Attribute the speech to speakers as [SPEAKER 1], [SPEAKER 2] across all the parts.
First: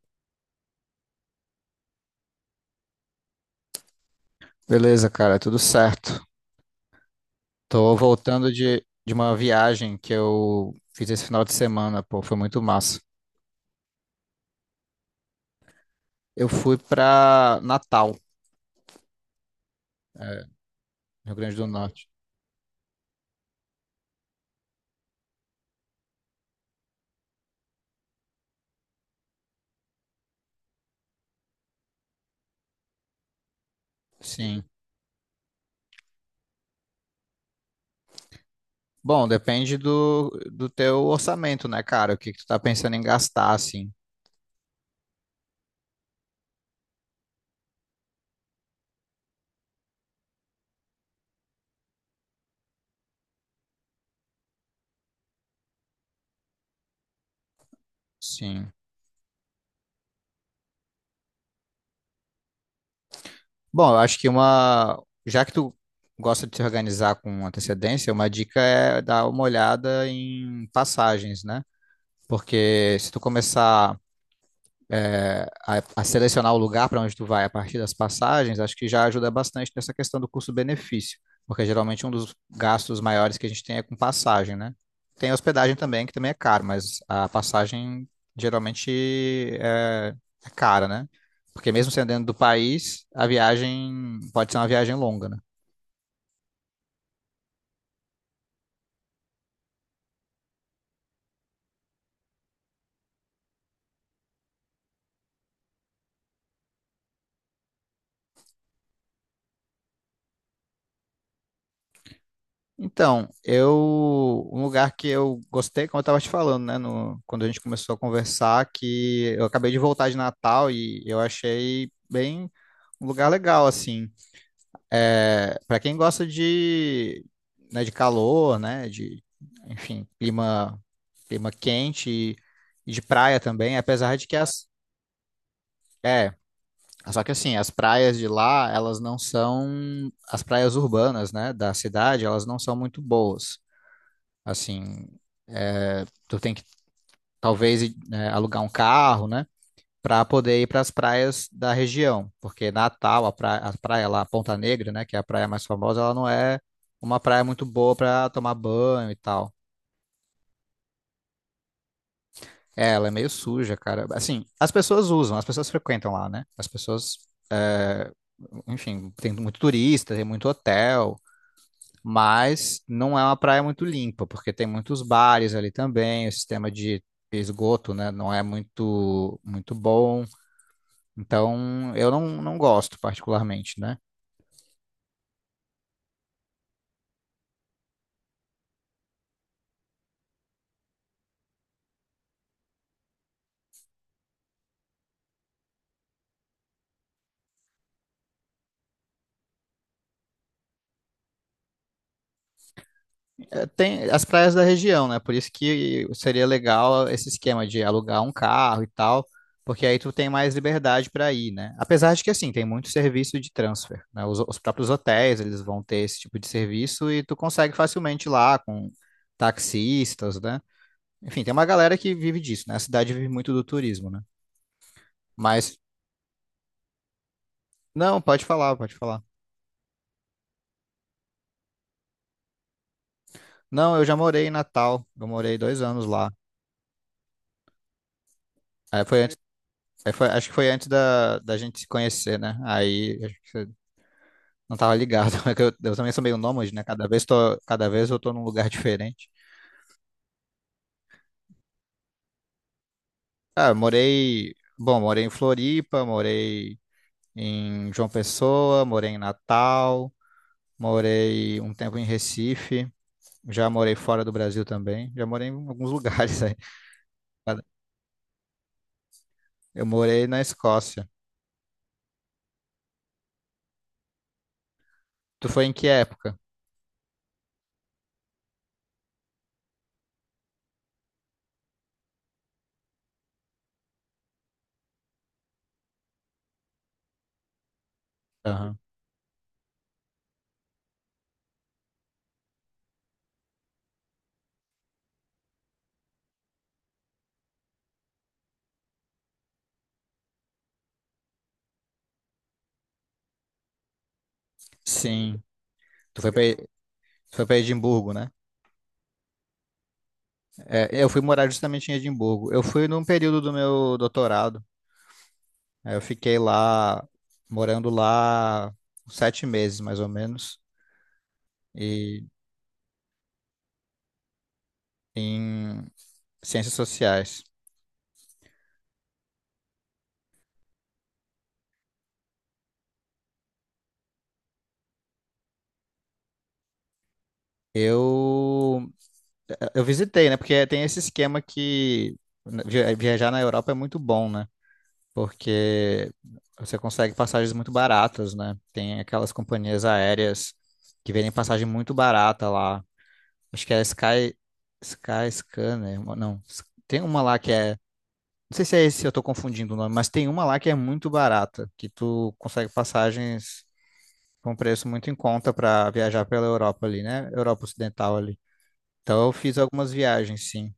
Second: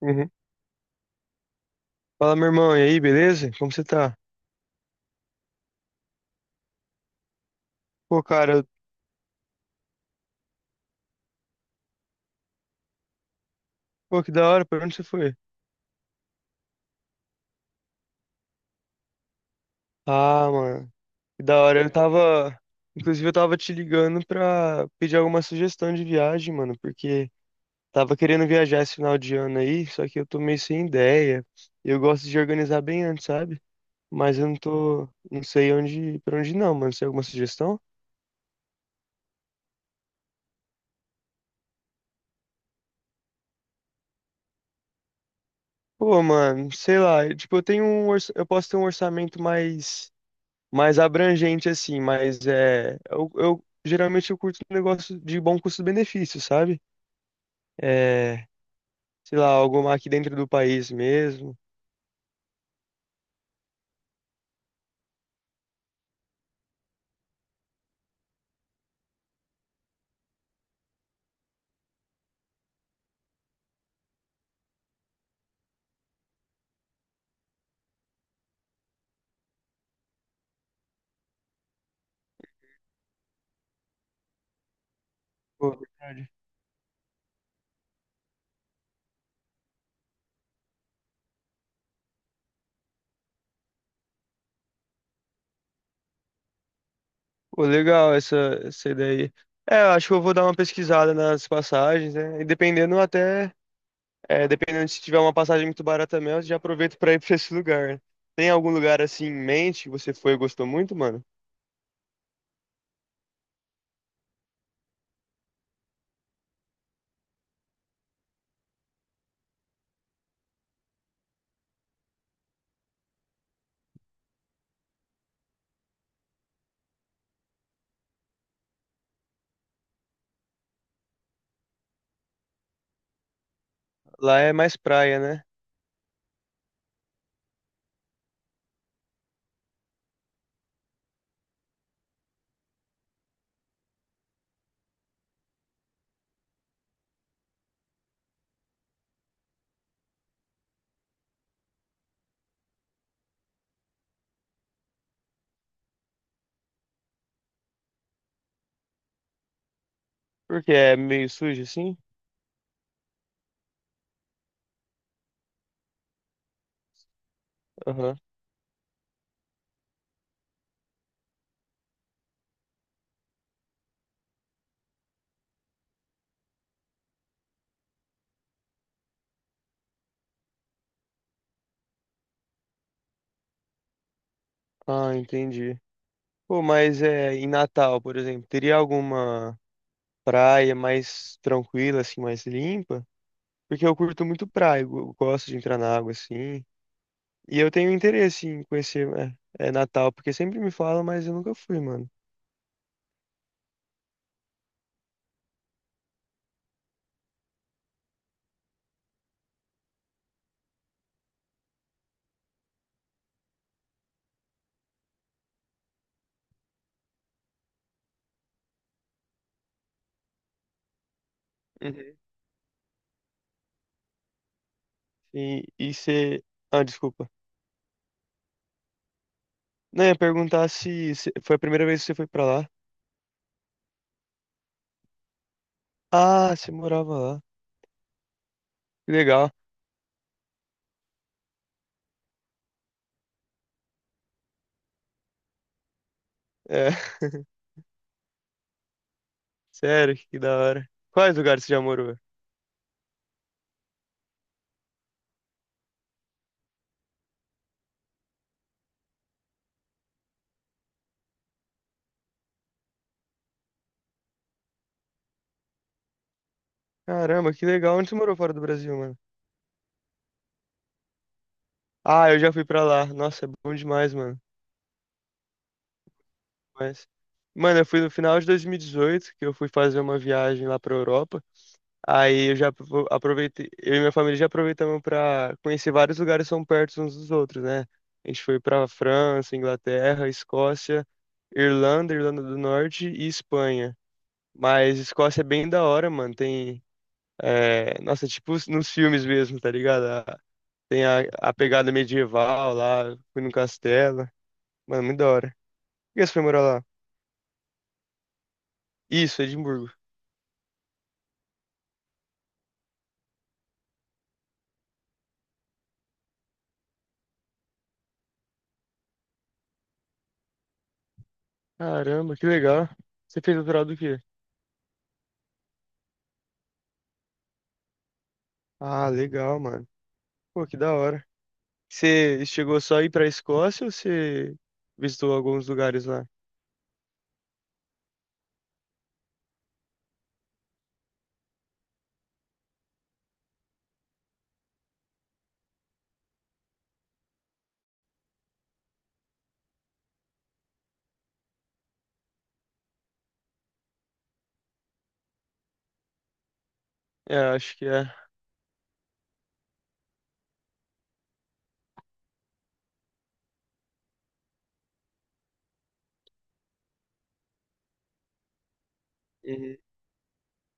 [SPEAKER 1] Uhum. Fala, meu irmão, e aí, beleza? Como você tá?
[SPEAKER 2] Beleza, cara, tudo certo. Tô
[SPEAKER 1] Pô,
[SPEAKER 2] voltando
[SPEAKER 1] cara,
[SPEAKER 2] de uma viagem que eu fiz esse final de semana, pô, foi muito massa.
[SPEAKER 1] pô, que da hora, pra onde você foi?
[SPEAKER 2] Eu fui pra Natal, é,
[SPEAKER 1] Ah, mano,
[SPEAKER 2] Rio
[SPEAKER 1] que
[SPEAKER 2] Grande
[SPEAKER 1] da
[SPEAKER 2] do
[SPEAKER 1] hora. Eu
[SPEAKER 2] Norte.
[SPEAKER 1] tava, inclusive, eu tava te ligando pra pedir alguma sugestão de viagem, mano, porque tava querendo viajar esse final de ano aí, só que eu tô meio sem ideia. Eu gosto de organizar bem antes, sabe? Mas eu não
[SPEAKER 2] Sim.
[SPEAKER 1] tô, não sei onde, pra onde não, mano. Você tem alguma sugestão?
[SPEAKER 2] Bom, depende do teu orçamento, né, cara? O que que tu tá pensando em gastar, assim.
[SPEAKER 1] Pô, mano, sei lá, tipo, eu tenho um, eu posso ter um orçamento mais abrangente, assim, mas é, eu geralmente eu curto um negócio de bom custo-benefício, sabe? É,
[SPEAKER 2] Sim.
[SPEAKER 1] sei lá, algo aqui dentro do país mesmo.
[SPEAKER 2] Bom, eu acho que uma. Já que tu gosta de se organizar com antecedência, uma dica é dar uma olhada em passagens, né? Porque se tu começar selecionar o lugar para onde tu vai a partir das passagens, acho que já ajuda bastante nessa questão do custo-benefício, porque geralmente um dos gastos maiores que a gente tem é com passagem, né? Tem hospedagem
[SPEAKER 1] Pô,
[SPEAKER 2] também, que
[SPEAKER 1] verdade.
[SPEAKER 2] também é caro, mas a passagem geralmente é, é cara, né? Porque mesmo sendo dentro do país, a viagem pode ser uma viagem longa, né?
[SPEAKER 1] Pô, legal essa ideia aí. É, eu acho que eu vou dar uma pesquisada nas passagens, né? E dependendo até, é, dependendo se tiver uma passagem muito barata mesmo, eu já aproveito pra ir pra esse lugar. Né? Tem algum lugar assim em mente que você foi e gostou muito, mano?
[SPEAKER 2] Então, eu, um lugar que eu gostei, como eu estava te falando, né, quando a gente começou a conversar, que eu acabei de voltar de Natal e eu achei bem um lugar legal, assim. É, para quem gosta de, né, de calor, né, de, enfim, clima, clima quente e de praia também, apesar de que
[SPEAKER 1] Lá é mais praia, né?
[SPEAKER 2] é, só que assim, as praias de lá, elas não são, as praias urbanas, né, da cidade, elas não são muito boas. Assim, é, tu tem que talvez, né, alugar um carro, né? Para poder ir para as praias da região, porque Natal, a praia lá, Ponta Negra, né? Que é a praia mais famosa, ela não é uma praia muito boa para tomar banho e tal.
[SPEAKER 1] Porque é meio sujo assim?
[SPEAKER 2] É, ela é meio suja, cara. Assim, as pessoas usam, as pessoas frequentam lá, né? As pessoas,
[SPEAKER 1] Aham.
[SPEAKER 2] enfim, tem muito turista, tem muito hotel, mas não é uma praia muito limpa, porque tem muitos bares ali também, o sistema de esgoto, né, não é muito bom. Então, eu não, não gosto particularmente, né?
[SPEAKER 1] Ah, entendi. Pô, mas é, em Natal, por exemplo, teria alguma praia mais tranquila, assim, mais limpa? Porque eu curto muito praia, eu gosto de entrar na água, assim. E eu tenho interesse em conhecer é, é, Natal, porque sempre me falam, mas eu nunca fui, mano.
[SPEAKER 2] Eh, tem as praias da região, né? Por isso que seria legal esse esquema de alugar um carro e tal, porque aí tu tem mais liberdade para ir, né? Apesar de que, assim, tem muito serviço de transfer, né? Os próprios hotéis, eles vão ter esse tipo de serviço e tu consegue facilmente ir lá com taxistas, né? Enfim, tem uma galera que
[SPEAKER 1] Uhum.
[SPEAKER 2] vive disso, né? A cidade vive muito do turismo, né?
[SPEAKER 1] E,
[SPEAKER 2] Mas,
[SPEAKER 1] e você... Ah, desculpa.
[SPEAKER 2] não, pode falar, pode falar.
[SPEAKER 1] Não, eu ia perguntar se, se foi a primeira vez que você foi pra lá.
[SPEAKER 2] Não, eu já morei em Natal, eu morei 2 anos lá.
[SPEAKER 1] Ah, você morava lá.
[SPEAKER 2] Aí
[SPEAKER 1] Que
[SPEAKER 2] foi antes,
[SPEAKER 1] legal.
[SPEAKER 2] acho que foi antes da gente se conhecer, né? Aí acho que você não tava ligado, é que eu também sou meio nômade, né?
[SPEAKER 1] É,
[SPEAKER 2] Cada vez eu tô num lugar diferente.
[SPEAKER 1] sério, que da hora. Quais lugares você já morou?
[SPEAKER 2] Ah, eu morei, bom, morei em Floripa, morei em João Pessoa, morei em Natal, morei um tempo em Recife, já morei fora do Brasil também, já morei em alguns lugares.
[SPEAKER 1] Caramba, que legal. Onde você morou fora do Brasil, mano?
[SPEAKER 2] Eu morei na Escócia.
[SPEAKER 1] Ah, eu já fui pra lá. Nossa, é bom demais, mano.
[SPEAKER 2] Tu foi em que época?
[SPEAKER 1] Mas, mano, eu fui no final de 2018, que eu fui fazer uma viagem lá pra Europa. Aí eu já aproveitei, eu e minha família já aproveitamos pra conhecer vários lugares que são perto uns dos outros, né? A gente foi
[SPEAKER 2] Aham.
[SPEAKER 1] pra França, Inglaterra, Escócia, Irlanda, Irlanda do Norte e Espanha. Mas Escócia é bem da hora, mano. Tem, é, nossa, tipo nos filmes mesmo, tá ligado? Tem a pegada medieval lá, fui no castelo. Mano, muito da
[SPEAKER 2] Sim.
[SPEAKER 1] hora.
[SPEAKER 2] Tu
[SPEAKER 1] E
[SPEAKER 2] foi
[SPEAKER 1] você
[SPEAKER 2] pra,
[SPEAKER 1] foi morar lá?
[SPEAKER 2] tu foi pra Edimburgo, né?
[SPEAKER 1] Isso, Edimburgo.
[SPEAKER 2] É, eu fui morar justamente em Edimburgo. Eu fui num período do meu doutorado. Aí eu fiquei lá, morando lá, 7 meses, mais ou menos, e
[SPEAKER 1] Caramba, que legal. Você fez doutorado do quê?
[SPEAKER 2] em ciências sociais.
[SPEAKER 1] Ah, legal, mano. Pô, que da hora. Você chegou só a ir pra Escócia ou você visitou alguns lugares lá?
[SPEAKER 2] Eu, eu visitei, né? Porque tem esse esquema que né, viajar na Europa é muito bom, né? Porque você consegue passagens muito baratas, né? Tem aquelas companhias aéreas que vendem passagem muito barata lá. Acho que é a Sky, Sky Scanner, uma- não. S- tem uma
[SPEAKER 1] É,
[SPEAKER 2] lá que é,
[SPEAKER 1] acho que é.
[SPEAKER 2] não sei se é esse, eu tô confundindo o nome, mas tem uma lá que é muito barata, que tu consegue passagens com um preço muito em conta para viajar pela Europa ali, né? Europa Ocidental ali. Então eu fiz
[SPEAKER 1] Uhum.
[SPEAKER 2] algumas viagens, sim.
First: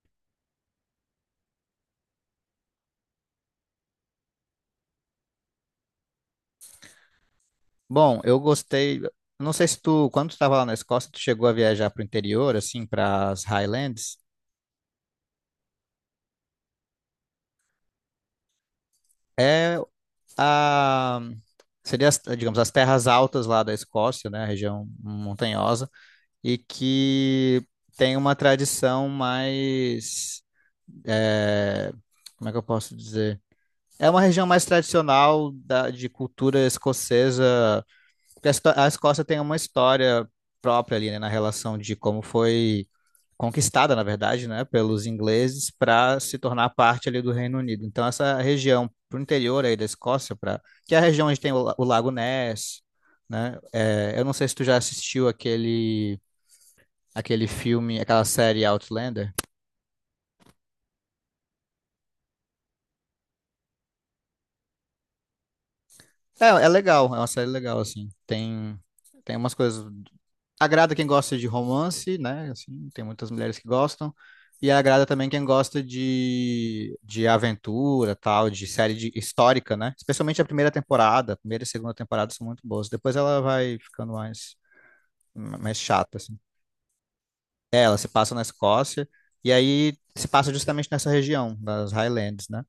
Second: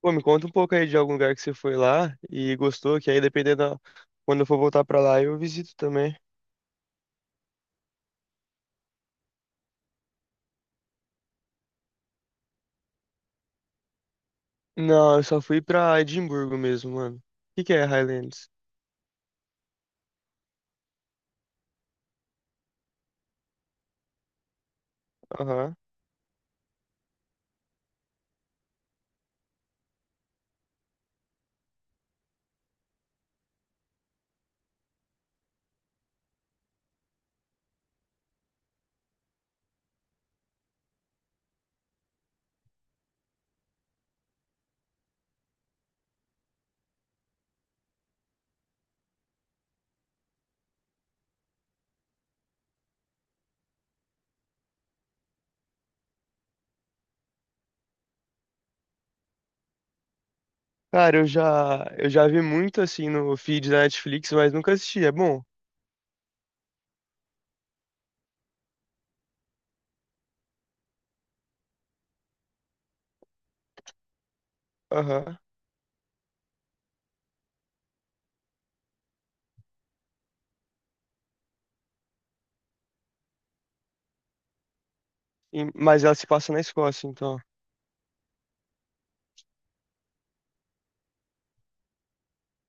[SPEAKER 1] Pô, me conta um pouco aí de algum lugar que você foi lá e gostou, que aí dependendo da... Quando eu for voltar pra lá, eu visito também.
[SPEAKER 2] Bom, eu gostei. Não sei se tu, quando tu estava lá na Escócia, tu chegou a viajar para o interior, assim, para as Highlands.
[SPEAKER 1] Não, eu só fui pra Edimburgo mesmo, mano. O que que é Highlands?
[SPEAKER 2] É a seria, as, digamos, as terras altas lá da Escócia, né, a região
[SPEAKER 1] Aham.
[SPEAKER 2] montanhosa, e que tem uma tradição mais, é, como é que eu posso dizer? É uma região mais tradicional da, de cultura escocesa, porque a Escócia tem uma história própria ali, né, na relação de como foi conquistada, na verdade, né, pelos ingleses para se tornar parte ali do Reino Unido. Então essa região para o interior aí da Escócia, para que é a região onde tem o Lago Ness, né? É, eu não sei se tu já assistiu aquele filme, aquela série Outlander.
[SPEAKER 1] Cara, eu já vi muito assim no feed da Netflix, mas nunca assisti. É bom?
[SPEAKER 2] É, é legal, é uma série legal assim. Tem umas coisas, agrada quem gosta de romance, né? Assim, tem muitas mulheres que gostam. E agrada também
[SPEAKER 1] Aham.
[SPEAKER 2] quem gosta de aventura, tal, histórica, né? Especialmente a primeira temporada. A primeira e segunda temporada são muito boas. Depois ela vai ficando mais,
[SPEAKER 1] Sim,
[SPEAKER 2] mais
[SPEAKER 1] mas ela
[SPEAKER 2] chata,
[SPEAKER 1] se
[SPEAKER 2] assim.
[SPEAKER 1] passa na Escócia, então.
[SPEAKER 2] É, ela se passa na Escócia. E aí se passa justamente nessa região, das Highlands, né?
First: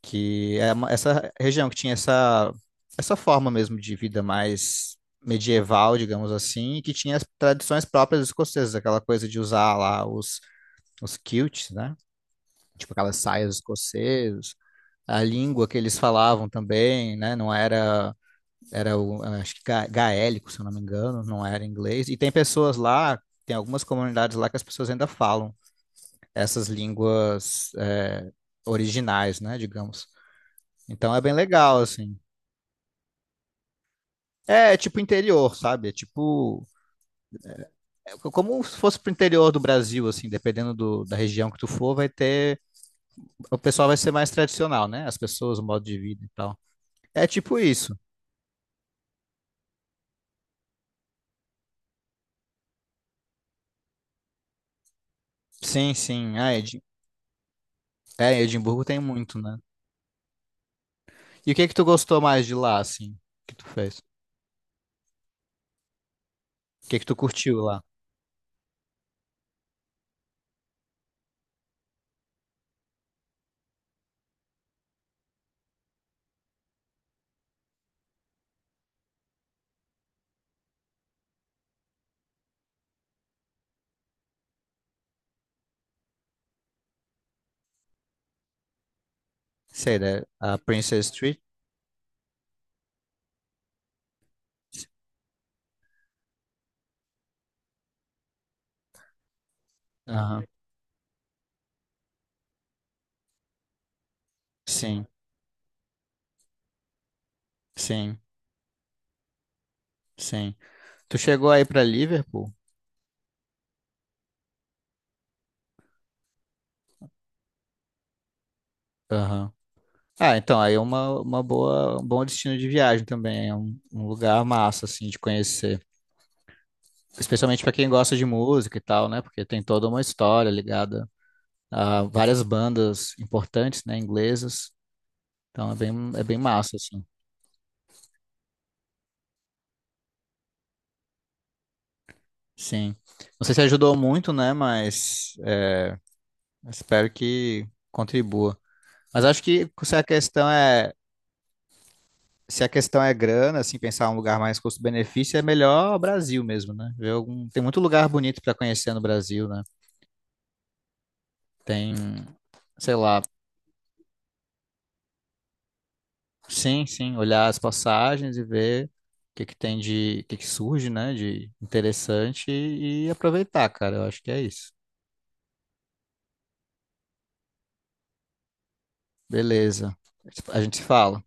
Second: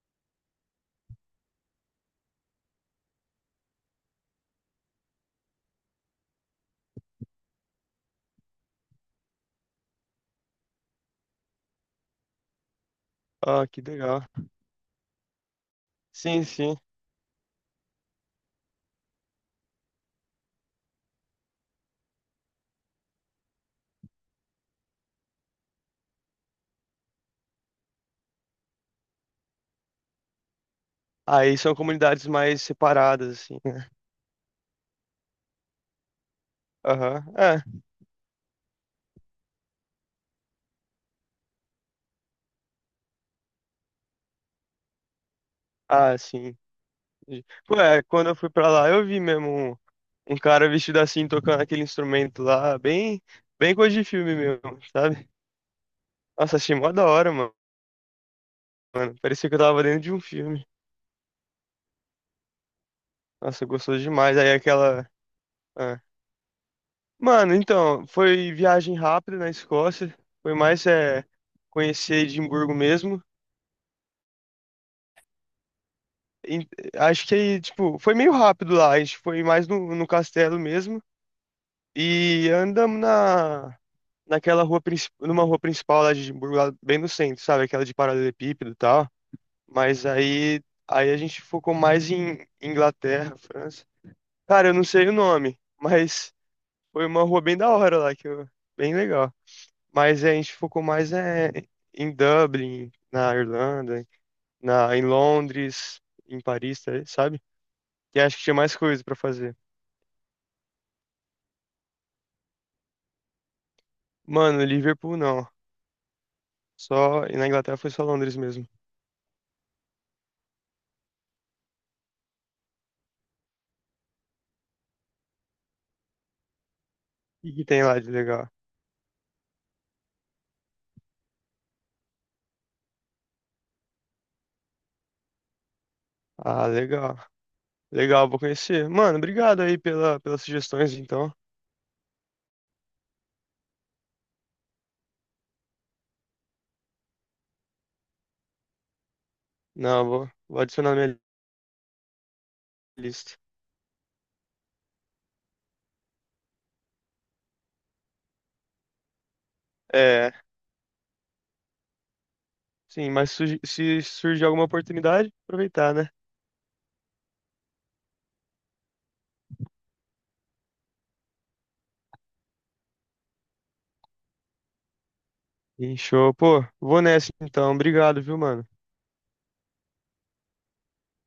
[SPEAKER 2] essa região que tinha essa, essa forma mesmo de vida mais medieval, digamos assim, e que tinha as tradições próprias dos escoceses, aquela coisa de usar lá os kilts, né? Tipo aquelas saias
[SPEAKER 1] Ah, que legal.
[SPEAKER 2] escocesas, a língua que eles
[SPEAKER 1] Sim,
[SPEAKER 2] falavam
[SPEAKER 1] sim.
[SPEAKER 2] também, né? Não era, era o, acho que gaélico, se eu não me engano, não era inglês. E tem pessoas lá, tem algumas comunidades lá que as pessoas ainda falam essas línguas originais, né? Digamos. Então é bem
[SPEAKER 1] Aí são
[SPEAKER 2] legal, assim.
[SPEAKER 1] comunidades mais separadas, assim, né?
[SPEAKER 2] É, é tipo interior, sabe? É tipo,
[SPEAKER 1] Aham. É.
[SPEAKER 2] é como se fosse pro interior do Brasil, assim, dependendo da região que tu for, vai ter. O pessoal vai ser mais tradicional, né? As pessoas, o modo de
[SPEAKER 1] Ah,
[SPEAKER 2] vida e
[SPEAKER 1] sim.
[SPEAKER 2] tal. É tipo
[SPEAKER 1] Pô,
[SPEAKER 2] isso.
[SPEAKER 1] é, quando eu fui pra lá, eu vi mesmo um, um cara vestido assim, tocando aquele instrumento lá, bem, bem coisa de filme mesmo, sabe?
[SPEAKER 2] Sim, sim. Ah,
[SPEAKER 1] Nossa, achei
[SPEAKER 2] Edi...
[SPEAKER 1] mó da hora, mano.
[SPEAKER 2] É, Edimburgo tem
[SPEAKER 1] Mano,
[SPEAKER 2] muito,
[SPEAKER 1] parecia que
[SPEAKER 2] né?
[SPEAKER 1] eu tava dentro de um filme.
[SPEAKER 2] E o que que tu gostou mais de lá, assim, que tu
[SPEAKER 1] Nossa, gostoso
[SPEAKER 2] fez?
[SPEAKER 1] demais. Aí aquela. Ah.
[SPEAKER 2] O que que tu
[SPEAKER 1] Mano,
[SPEAKER 2] curtiu lá?
[SPEAKER 1] então, foi viagem rápida na Escócia. Foi mais é, conhecer Edimburgo mesmo. em- Acho que tipo, foi meio rápido lá. A gente foi mais no castelo mesmo. E andamos na, naquela rua, numa rua principal lá de Edimburgo, lá bem no centro, sabe? Aquela de paralelepípedo e tal.
[SPEAKER 2] Sei,
[SPEAKER 1] Mas
[SPEAKER 2] né? A
[SPEAKER 1] aí, aí
[SPEAKER 2] Princess
[SPEAKER 1] a
[SPEAKER 2] Street?
[SPEAKER 1] gente focou mais em Inglaterra, França. Cara, eu não sei o nome, mas foi uma rua bem da hora lá, bem legal. Mas a
[SPEAKER 2] Aham.
[SPEAKER 1] gente focou mais é, em Dublin, na Irlanda, em
[SPEAKER 2] Sim,
[SPEAKER 1] Londres, em Paris, tá aí, sabe?
[SPEAKER 2] sim,
[SPEAKER 1] Que acho que tinha mais coisa pra fazer.
[SPEAKER 2] sim. Tu chegou aí pra Liverpool?
[SPEAKER 1] Mano, Liverpool não. Só, e na Inglaterra foi só Londres mesmo.
[SPEAKER 2] Aham. Ah, então, aí é uma boa, um bom destino de viagem também, é um, um lugar massa, assim, de conhecer.
[SPEAKER 1] E
[SPEAKER 2] Especialmente
[SPEAKER 1] que
[SPEAKER 2] para
[SPEAKER 1] tem
[SPEAKER 2] quem
[SPEAKER 1] lá de
[SPEAKER 2] gosta de
[SPEAKER 1] legal?
[SPEAKER 2] música e tal, né? Porque tem toda uma história ligada a várias bandas importantes, né, inglesas. Então é bem
[SPEAKER 1] Ah,
[SPEAKER 2] massa, assim.
[SPEAKER 1] legal. Legal, vou conhecer. Mano, obrigado aí pelas sugestões, então.
[SPEAKER 2] Sim. Não sei se ajudou muito, né? Mas é, espero que contribua. Mas acho que se
[SPEAKER 1] Não,
[SPEAKER 2] a questão
[SPEAKER 1] vou
[SPEAKER 2] é,
[SPEAKER 1] adicionar na minha
[SPEAKER 2] se a questão é
[SPEAKER 1] lista.
[SPEAKER 2] grana, assim, pensar um lugar mais custo-benefício, é melhor o Brasil mesmo, né? Tem muito lugar bonito para conhecer no Brasil, né?
[SPEAKER 1] É,
[SPEAKER 2] Tem, sei
[SPEAKER 1] sim,
[SPEAKER 2] lá,
[SPEAKER 1] mas se surgir alguma oportunidade, aproveitar, né?
[SPEAKER 2] sim, sim, olhar as passagens e ver o que que tem de, o que que surge, né, de interessante e aproveitar, cara. Eu acho que é isso.
[SPEAKER 1] Sim, show. Pô, vou nessa então. Obrigado, viu, mano?
[SPEAKER 2] Beleza. A gente se fala.